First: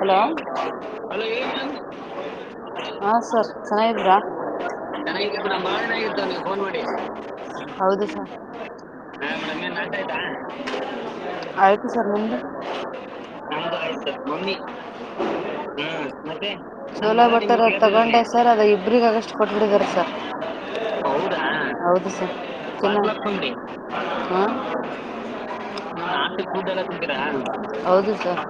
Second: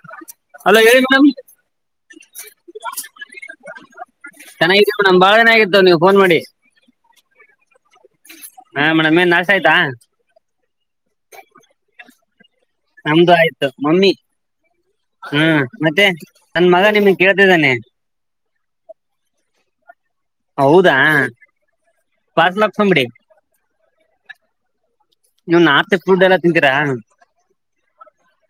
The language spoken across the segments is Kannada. ಹಲೋ ಹಲೋ ಹೇಳಿ ಮ್ಯಾಮ್. ಹಾ ಸರ್ ಚೆನ್ನಾಗಿದೀರಾ. ಚೆನ್ನಾಗಿ ಇಡೀವಿ ಮೇಡಂ ಬಾಳ ದಿನ ಆಗಿತ್ತು ನೀವ್ ಫೋನ್ ಮಾಡಿ. ಹೌದು ಸರ್ ಹಾ ಮೇಡಂ ಏನ ನಾಷ್ಟ ಆಯ್ತಾ ಆಯ್ತು ಸರ್ ನಿಮ್ದು. ನಮ್ದು ಆಯ್ತು [unintelligible] ಮಮ್ಮಿ ಹ್ಮ್ ಹುಂ ಮತ್ತೆ ನನ್ ಮಗ ನಿಮ್ಗೆ ಚಲೋ ಬರ್ತಾರ ಕೇಳ್ತಿದ್ದಾನೆ ಅಂತ ತಗೊಂಡ್. [unintelligible] ಸರ್ ಅದು ಇಬ್ಬರಿಗಾಗಷ್ಟು ಕೊಟ್ಟ ಬೀಟಿದಾರೆ ಸರ್. ಹೌದಾ ಹೌದ ಹೌದು ಸರ್ ಪಾರ್ಸಲ್ ಹಾಕ್ಸ್ಕೊಂಬಿಡಿ [unintelligible] ಕುಂಡಿ ಹಾ. ನೀವು ನಾರ್ತ್ ಫುಡ್ ಎಲ್ಲ ತಿಂತೀರಾ ಹ್ಮ್ [unintelligible] ಹೌದು ಸರ್.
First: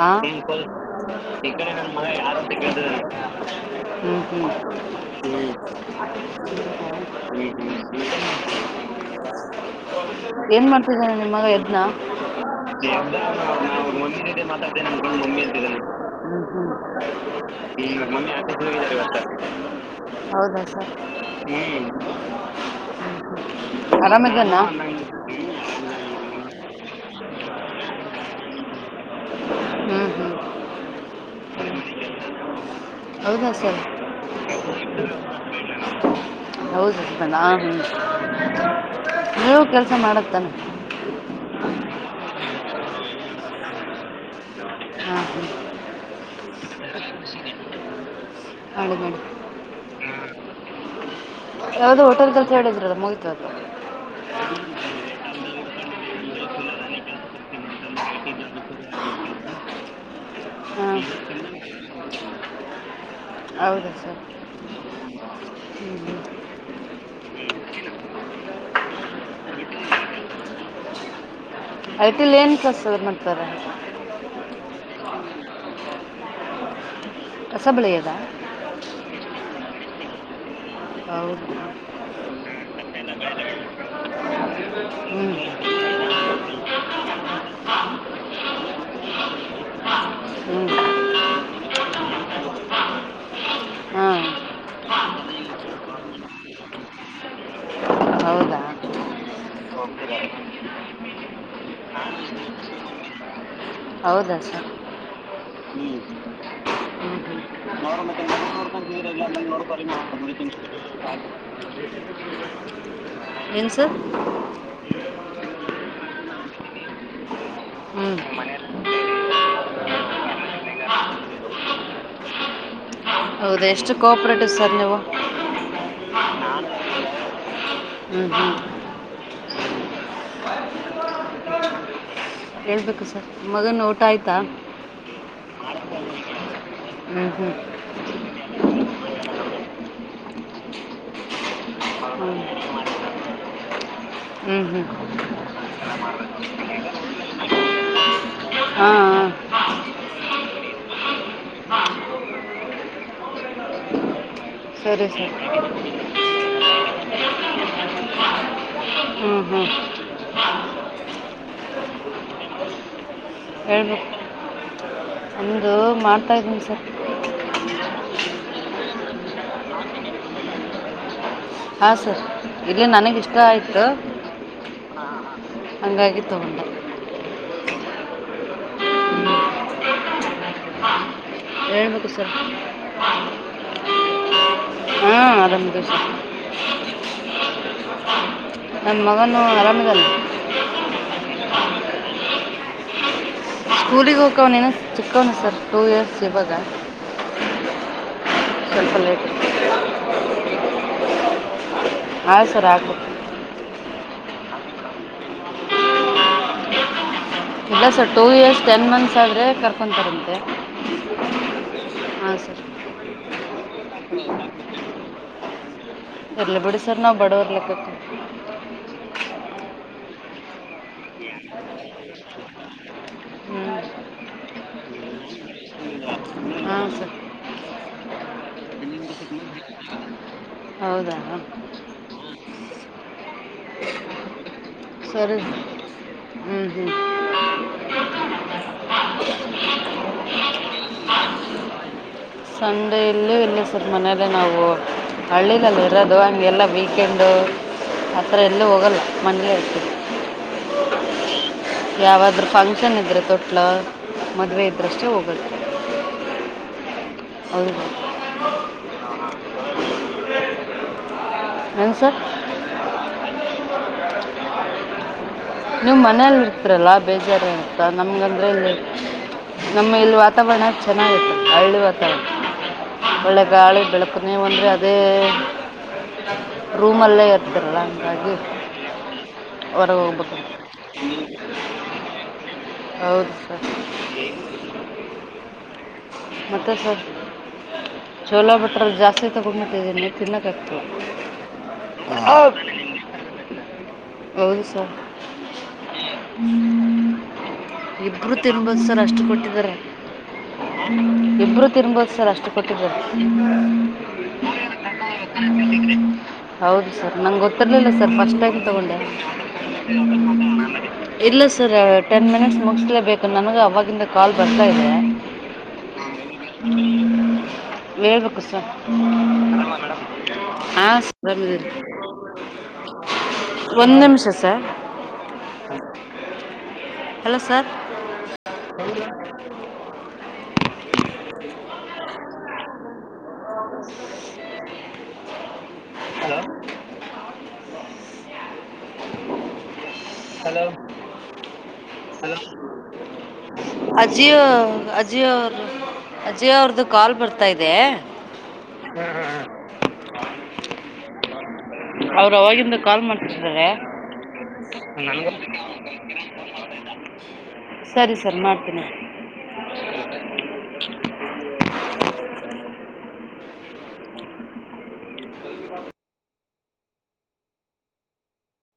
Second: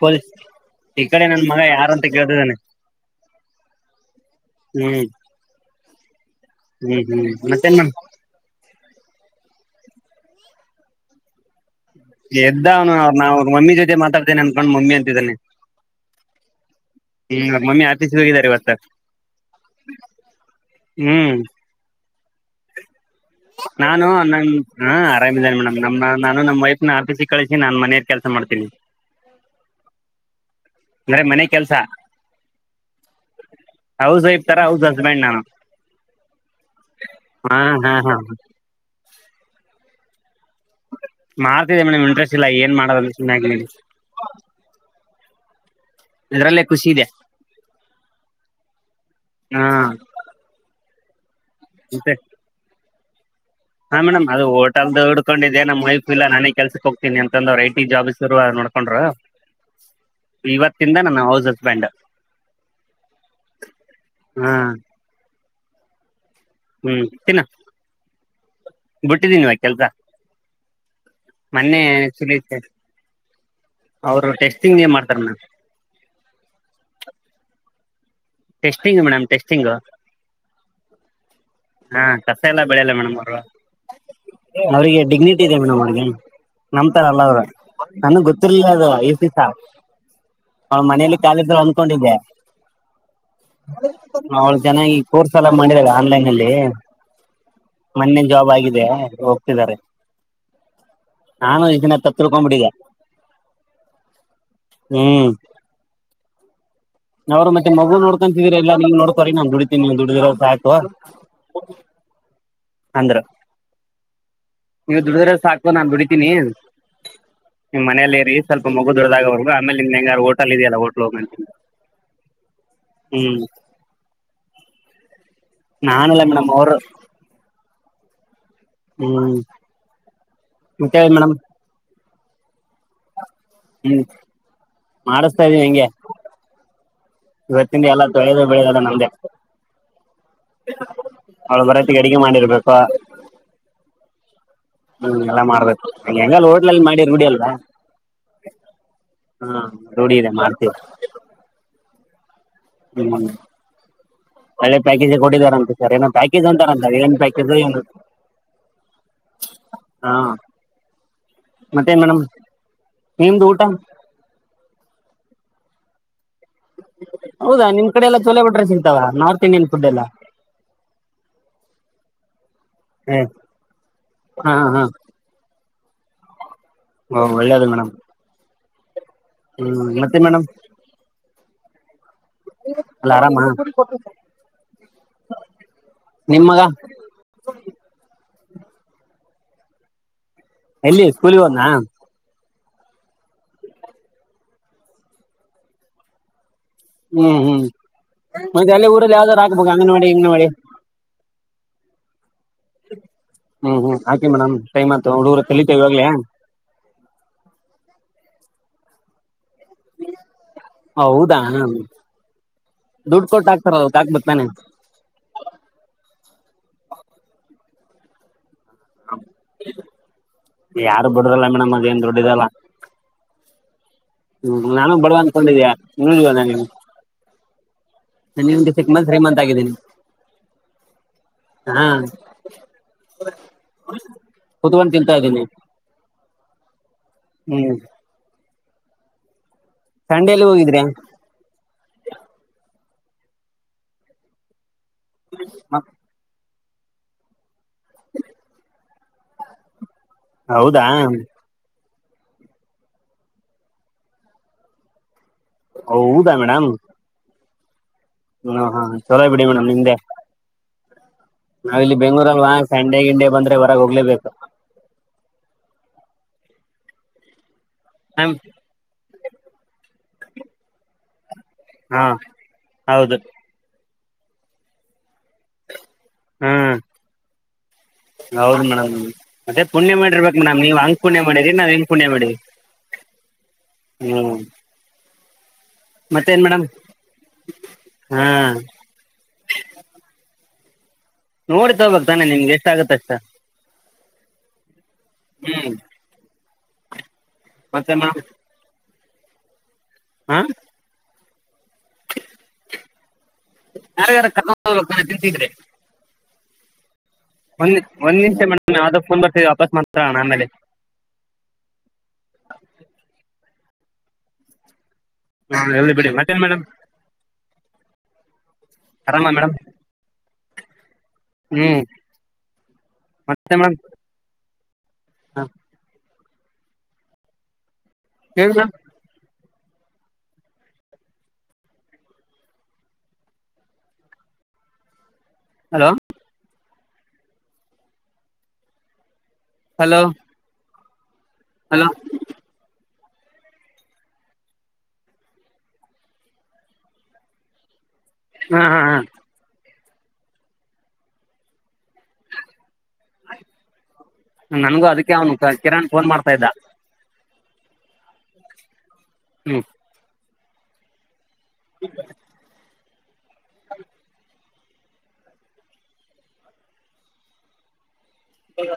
ಹ ಪೊಲೀಸ್ ಡಿಂಪಲ್ ಈ ಕಡೆ ಮಗ [unintelligible] ನನ್ ಯಾರಂತ ಮಗಾ ಯಾರು ಅಂತ ಕೇಳ್ತಿದ್ದಾನೆ ಕೇಳ್ತಿದಾನೆ ಹ್ಮ ಹ್ಮ. ಹ್ಮ್ ಹ್ಮ್. ಮತ್ತೇನ್ ಮೇಡಮ್ ಏನ್ ಮಾಡ್ತಿದ್ದೇನೆ ನಿಮ್ಮ ಮಗ ಯದ್ನ. ಎದ್ದ ಅವನು ಅವ್ ನಾ ಮಮ್ಮಿ ಜೊತೆ ಮಾತಾಡ್ತೇನೆ ಅನ್ಕೊಂಡು ಮಮ್ಮಿ ಅಂತಿದ್ದಾನೆ. ಹ್ಮ ಹ್ಮ ಹ್ಮ್ ಅವ್ರ ಈಗ ಅವರ ಆಫೀಸ್ಗೆ ಮಮ್ಮಿ ಹೋಗಿದ್ದಾರೆ ಆಚೆ ಕಡೆ ಇವತ್ತು ಹೋಗಿದರೆ ಇವತ್ತ್. ಹ್ಮ್ [unintelligible] ಹ್ಮ. ನಾನು ನ ಹ ಆರಾಮಿದ್ದೇನೆ ಮೇಡಮ್ ನಮ ನಾನು ನಮ್ ವೈಫ್. ನ ಆಫೀಸಿಗೆ ಕಳಿಸಿ ನಾನ್ ಮನೆಲ್ಲಿ ಕೆಲಸ ಮಾಡ್ತೀನಿ. ಹ್ಮ್ ಹ್ಮ್. ಅಂದ್ರೆ ಮನೆ ಕೆಲಸ ಹೌದಾ ಸರ್ ಹೌಸ್ ವೈಫ್ ತರ ಹ್ಮ್ಮ್. ಹೌಸ್ ಹಸ್ಬೆಂಡ್ ನಾನು [unintelligible] ಹೌದು [unintelligible] ಹಾ ಹಾ ಹಾ ನೀವು ಕೆಲ್ಸ ಮಡದತ್ತಾನೆ. ಮಾಡ್ತಿದ್ದೇ ಮೇಡಮ್ ಇಂಟ್ರೆಸ್ಟ್ ಇಲ್ಲ ಏನ್ ಮಾಡೋದ ಸುಮ್ನೆ ಆಗಿನಿ. [unintelligible] ಇದರಲ್ಲೇ ಖುಷಿ ಇದೆ. ಹೌದ ಮಾಡ. ಹಾ [unintelligible] ಯಾವ್ದೋ ಮತ್ತೆ ಹೋಟೆಲ್ ಕತೆ ಹೇಳಿದಿರಿ ಅಲಾ ಮುಗಿತಾ. ಹಾ ಮೇಡಮ್ ಅದು ಹೋಟಲ್ದ ಹುಡ್ಕೊಂಡಿದ್ದೇ ವೈಫ್ ಇಲ್ಲಾ ನಾನೇ ಕೆಲ್ಸಕ್ ಹೋಗ್ತೀನಿ. ಹೋಟೆಲ್ ದವರ ಐ ಟಿ ಜಾಬ್ [unintelligible] ನೋಡ್ಕೊಂಡ್ರ. ಹಾ. ಹೌದಾ ಸರ್ ಹಾ ಹ. ಹ್ಮ್ ತಿನ್ನ ಬಿಟ್ಟಿದ್ದೀನ ಅಲ್ಲ ಕೆಲ್ಸ. ಮೊನ್ನೆ. ಐ ಟಿಲಿ ಏನು [unintelligible] ಕೆಲಸ ಮಾಡ್ತಾರೆ ಅವರು ಟೆಸ್ಟಿಂಗ್ ಗೆ ಮಾಡ್ತಾರೆ ಮೇಡಂ. ಸಬ್ [unintelligible] ರಾ. ಟೆಸ್ಟಿಂಗ್ ಮೇಡಮ್, ಟೆಸ್ಟಿಂಗ್ ಹಾ ಕಸ ಹೌದು ಎಲ್ಲ ಬೆಳೆಯಲ್ಲ ಮೇಡಮ್ ಅವರು ಹ್ಮ ಅವರಿಗೆ ಡಿಗ್ನಿಟಿ ಇದೆ [unintelligible] ಮೇಡಮ್ ನಮ್ತಾರಲ್ಲ ಅವ್ರರು ನನಗ್ ಗೊತ್ತಿರ್ಲಿಲ್ಲ ಅದು ಈಸ ದಿವಸ. ಹ್ಞೂ ಅವ ಮನೇಲಿ ಕಾಲಿದ್ರು ಅಂದ್ಕೊಂಡಿದ್ದೆ. ಹಾಂ ಅವಳ ಜನಾಗಿ ಕೋರ್ಸ್ ಎಲ್ಲ ಮಾಡಿದ [unintelligible] ಆನ್ಲೈನ್ನಲ್ಲಿ ಮೊನ್ನೆ ಜಾಬ್ ಹೌದಾ ಆಗಿದೆ ಹೋಗ್ತಿದ್ದಾರೆ. ಹೋಗ್ತಿದ್ದಾರೆ ನಾನು ಇದನ್ನ ತಪ್ಪು ತಿಳಕೊಂಡಬಿಟ್ಟಿದ್ದೆ. ಹೌದ, ಸರ್ ಹ್ಮ್- ನೋಡ್ರಿ ಮತ್ತೆ ಮಗು ನೋಡ್ಕೊಂತತಿದೀರಿ. ಎಲ್ಲಾ ನೀವ್ ನೋಡ್ಕೋರೀ ನಾನ್ ದುಡಿತೀನ ನೀವ್ ದುಡಿದಿರದು ಆಯ್ತು. ಅಂದ್ರ ಏನು ಸರ್ ನೀವು ದುಡಿದ್ರ ಸಾಕು ನಾನ್ ದುಡಿತೀನಿ ನೀವ್ ಹ್ಞೂ ಮನೇಲಿ ಇರ್ರಿ ಸ್ವಲ್ಪಮಗು ದೊಡ್ಡದಾಗೋವರ್ಗು. ಆ ಮೇಲೆ ನಿಮ್ ಹೆಂಗಾರ ಹೋಟಲ್ ಇದೆಯಲ್ಲ ಹೋಟ್ಲ್ ಹೋಗೋ ಅಂತೀರಿ. ಹೌದಾ, ಎಷ್ಟು ಕೋಆಪ್ರೇಟಿವ್ ಸರ್ ನೀವು ನಾನಲ್ಲ ಮೇಡಮ್ ಅವರು ಹ್ಮ್, ಹ್ಮ್- ಹ್ಮ್, ಮತ್ತ ಮೇಡಮ್- ಹೇಳ್ಬೇಕು ಸರ್ ಮಗನ್ ಊಟ ಹ್ಮ್ ಆಯ್ತಾ. ಇವತ್ತಿನಿ ಎಲ್ಲ ತೊಳದು ಬೆಳದ ನಮ್ದೇ ಅವಳ ಬರ ಅಡಿಗೆ ಮಾಡಿರ್ಬೇಕಾ ಹ್ಞೂ ಹ್ಞೂ ಹ್ಮ್, ಎಲ್ಲ ಮಾಡ್ಬೇಕಲ್ಲ ಹೋಟ್ಲಲ್ಲಿ ಮಾಡಿ ರೂಡಿ ಅಲ್ವಾ ಹಾಂ ಹಾಂ ಹಾ, ರೂಡಿ ಇದೆ ಮಾಡ್ತೀವಿ. ಹ್ಮ್, ಒಳ್ಳೆ ಸರಿ ಪ್ಯಾಕೇಜ್ ಸರಿ [unintelligible] ಕೊಟ್ಟಿದಾರಂತೆ ಸರ್ ಏನೋ ಪ್ಯಾಕೇಜ್ ಅಂತಾರಂತ ಏನ್ ಪ್ಯಾಕೇಜ್ ಏನು ಹ್ಮ ಹ್ಮಂ [inaudible] ಮತ್ತೆ ನ್ ಮೇಡಮ್ ನಿಮ್ದು ಊಟ, ಹೇಳ್ಬೇಕು ಒಂದು ಮಾಡ್ತಾಯಿದ್ದೀನಿ ಸರ್ ಹೌದಾ, ನಿಮ್ ಕಡೆ ಎಲ್ಲ ಚಛ [unintelligible] ಲ ಬಟ್ರೆ ಸಿಗ್ತಾವ ನಾರ್ತ್ ಇಂಡಿಯನ್ ಫುಡ್ ಎಲ್ಲ ಹಾ, ಸರ್ ಇಲ್ಲಿ ನನಗ್ ಹ್ಮ್ ಇಷ್ಟ ಆಯ್ತು. ಹಾ ಹಾ ಹಂಗಾಗಿ ತಗೊಂಡೆ. ಓಂ, ಒಳ್ಳೇದು ಮೇಡಮ್. ಹ್ಮ್, ಮತ್ತೆ ಮೇಡಮ್ ಹೇಳ್ಬೇಕು ಸರ್ ಎಲ್ಲ ಆರಾಮ ಹಾ, ಆರಾಮಿದಿವಿ ಸರ್ ನಿಮ್ ಮಗ ನನ್ನ ಮಗನು ಅರಾಮಿದಾನೆ ಎಲ್ಲಿ ಸ್ಕೂಲಿಗೆಒದ್ನಾ ಸ್ಕೂಲಿಗೆ ಹೋಗಕವ್ ಏನ ಚಿಕ್ಕವನು ಸರ್ ಟೂ ಇಯರ್ಸ್ ಇವಾಗ. ಹ್ಮ್, ಹ್ಮ್ ಮತ್ತೆ ಅಲ್ಲಿ ಸ್ವಲ್ಪ ಊರಲ್ಲಿ ಲೇಟ್ ಯಾವ್ದಾದ್ರು ಆಗ್ಬೇಕು. ಅಂಗನವಾಡಿ -ಗಿಂಗನವಾಡಿ ಹಾಂ ಸರ್ ಆಗ್ಬೇಕು ಹ್ಮ್, ಹ್ಮ್ ಆಯ್ತ ಮೇಡಮ್ ಟೈಮ್ತ್ ಹುಡುರ ಚಲಿತ ಇವಾಗ [unintelligible] ಇಲ್ಲ sir two years ten months ಆದರೆ - ಫನ್ಂತರಂದ ಹೌದಾ ಹ ಸರ್ [unintelligible] ದುಡ್ಡು ಕೊಟ್ಟು ಹಾಕ್ತಾರ ಅದಕ್ ಹಾಕ್ಬೇಕ್ ಹ ತಾನೆ [inaudible] ಹ [unintelligible] ಯಾರು ಬಿಡೋದಿಲ್ಲ ಮೇಡಮ್ ಅದೇನ್ ದೊಡ್ಡದಿರಲ್ಲ ಹ್ಞೂ ಹ್ಮ್, ನಾನು ಬಡ ಅಂದಕೊಂಡಿದೀಯ ನುವ [unintelligible] ನೀನು ನಾನು ಹಾಂ ಸರ್ ನಿಂಗೆ ಸಿಕ್ ಮಂತ್ ತ್ರೀ ಮಂತ್ ಆಗಿದ್ದೀನಿ. ಹೌದಾ ಹಾ, ಕುತ್ಕೊಂಡ್ ತಿಂತಾ ಸರಿ, ಇದ್ದೀನಿ ಹ್ಮ್, ಹ್ಮ್ ಹ್ಮ್ - ಸಂಡೇೆಯಲ್ಲಿ ಹೋಗಿದ್ರೆ, ಇಲ್ಲಿ ಇಲ್ಲಿ ಸರ್ ಮನೇಲಿ ನಾವು ಹಳ್ಳಿಲ್ಲಿ ಇರೋದು ಹಂಗೆಲ್ಲ. ವೀಕೆಂಡು ಆ ಥರ ಎಲ್ಲೂ ಹೋಗಲ್ಲ ಮನೆಯಲಿ ಇರ್ತೀವಿ ‌. ಹೌದಾ, ಯಾವಾದ್ರೂ ಫಂಕ್ಷನ್ ಇದ್ರೆ ತೊಟ್ಲ ಮದುವೆ ಇದ್ರಷ್ಟೇ ಹೋಗೋದು. ಹೌದ ಮೇಡಮ್ ಹೌದು ಹ ಹಾ ಚಲೋ ಬಿಡಿ ಮೇಡಮ್ ನಿಮ್ದೆ ಇಲ್ಲಿ ಏನು ಸರ್ ಬೆಂಗಳೂರ ಅಲ್ಲ ಸಂಡೆ ಗಿಂಡೇ ಬಂದ್ರೆ ಹೊರಗೆ ಹೋಗ್ಲೇಬೇಕು ನೀವು ಮನೇಲಿ ಇರ್ತರಲ್ಲ್ ಬೇಜಾರ ಏನಪ್ಪ ನಮ್ಗಂದ್ರೆ ಹಾ ಇ ಇಲ್ಲಿ ವಾತಾವರಣ ಚೆನ್ನಾಗಿತ್ತು ಹಳ್ಳಿ ವಾತಾವರಣ ಹೌದು ಒಳ್ಳೆ ಗಾಳಿ ಬೆಳಕು ನೀವು ಅಂದ್ರೇ ಅದೇ ಹ್ಮ್ ರೂಮಲ್ಲೇ ಇರ್ತಿರಲ್ಲ ಹಾಗಂಗಿ ಹೌದು ಹೊರಗೆ ಹೋಗ್ಬಿಟ್ಟ್ ನೀವು ಹಂಗ್ ಪುಣ್ಯ ಮಾಡಿದ್ರರಿ ನಾವು ಹಿಂಗ್ ಪುಣ್ಯ ಮಾಡಿದ್ವಿ ಹೌದು ಸರ್ ಹ್ಮ್ ಮತ್ತೇನ್ ಮೇಡಮ್ ಮತ್ತೆ ಸರ್ ಹಾ ಚೋಲೋ ಬಟ್ಟ್ರೀ ಜಾಸ್ತಿ ತಗೊಂಡುಬಿಟ್ಟಿದ್ದೀನಿ ತಿನ್ನಕ್ಕಾ ಆಗತ್ತಿಲ್ಲ. ನೋಡಿ ತಗೋಬೇಕ್ ತಾನೆ ನಿನಗೆ ಎಷ್ಟ್ ಆಗತ್ತೆ ಅಷ್ಟು ಹ್ಮ್ ಹ್ಮ್ ಮತ್ತೆ ಮೇಡಮ್ ಇಬ್ಬರು ತಿನ್ಬೋದು ಸರ್ ಅಷ್ಟು ಕೊಟ್ಟಿದ್ದಾರೆ. ಹಾ ಹ್ಮ್ ಇಬ್ಬರ್ ತಿನ್ನಬಹುದು ಸರ್ ಅಷ್ಟು ಕೊಟ್ಟಿದ್ದಾರೆ. ಯಾರ್ಯಾರ ಕರ್ಕೊಂಡು ಹೋಗ್ಬೇಕು ತಾನೆ ತಿಂತಿದ್ರೆ ಹೌದು ಸರ್ ನಂಗ್ ಒಂದ್ ಗೊತ್ತಿರಲಿಲ್ಲ ಸರ್ ಒಂದ್ ಫಸ್ಟ್ ನಿಮಿಷ ಟೈಮ್ ಮೇಡಮ್ ತೊಗೊಂಡೆ. ಯಾವ್ದೋ ಫೋನ್ ಬರ್ತೀವಿ ವಾಪಸ್ ಮಾತಾಡೋಣ ಆಮೇಲೆ [unintelligible] ಇಲ್ಲ ಸರ್ ಟೆನ್ ಮಿನಿಟ್ಸ್ ಮುಗಸಲೇಬೇಕ್. ನಮಗ ಅವಾಗಿಂದ ಕಾಲ್ ಬರ್ತಾ ಇದೆ. ಹ್ಮ ಇರ್ಲಿ ಬಿಡಿ ಮತ್ತೇನ್ ಮೇಡಮ್ ಹೇಳ್ಬೇಕು ಸರ್ ಆರಾಮ ಮೇಡಮ್ ಆರಾಮ ಮೇಡಂ ಆ ಸ್ [unintelligible] ಹ್ಮ್ ಮತ್ತೆ ಮೇಡಮ್ ಒಂದು ನಿಮಿಷ ಸರ್ ಹಲೋ ಸರ್ [unintelligible] ಹೇಳಿ madam hello hello hello hello Ajio Ajio ಅವರು ಅಜಿಯೋ ಅವರದು ಕಾಲ್ ಬರ್ತಾ ಇದೆ. ಹಾ ಹಾ ಹಾ ಹ ಅವರು ಅವಾಗಿಂದ ಕಾಲ್ ಮಾಡತ್ತಿದ್ದಾರೆ ಅದಕ್ಕೆ ನನಗೂ ಅವನು ಕಿರಣ್ ಫೋನ್ ಮಾಡ್ತಾ ಇದ್ದ [unintelligible] ಸರಿ ಸರ್ ಮಾಡ್ತೀನಿ ಹ್ಮ್ [unintelligible] [unintelligible] [unintelligible] ಹಲ್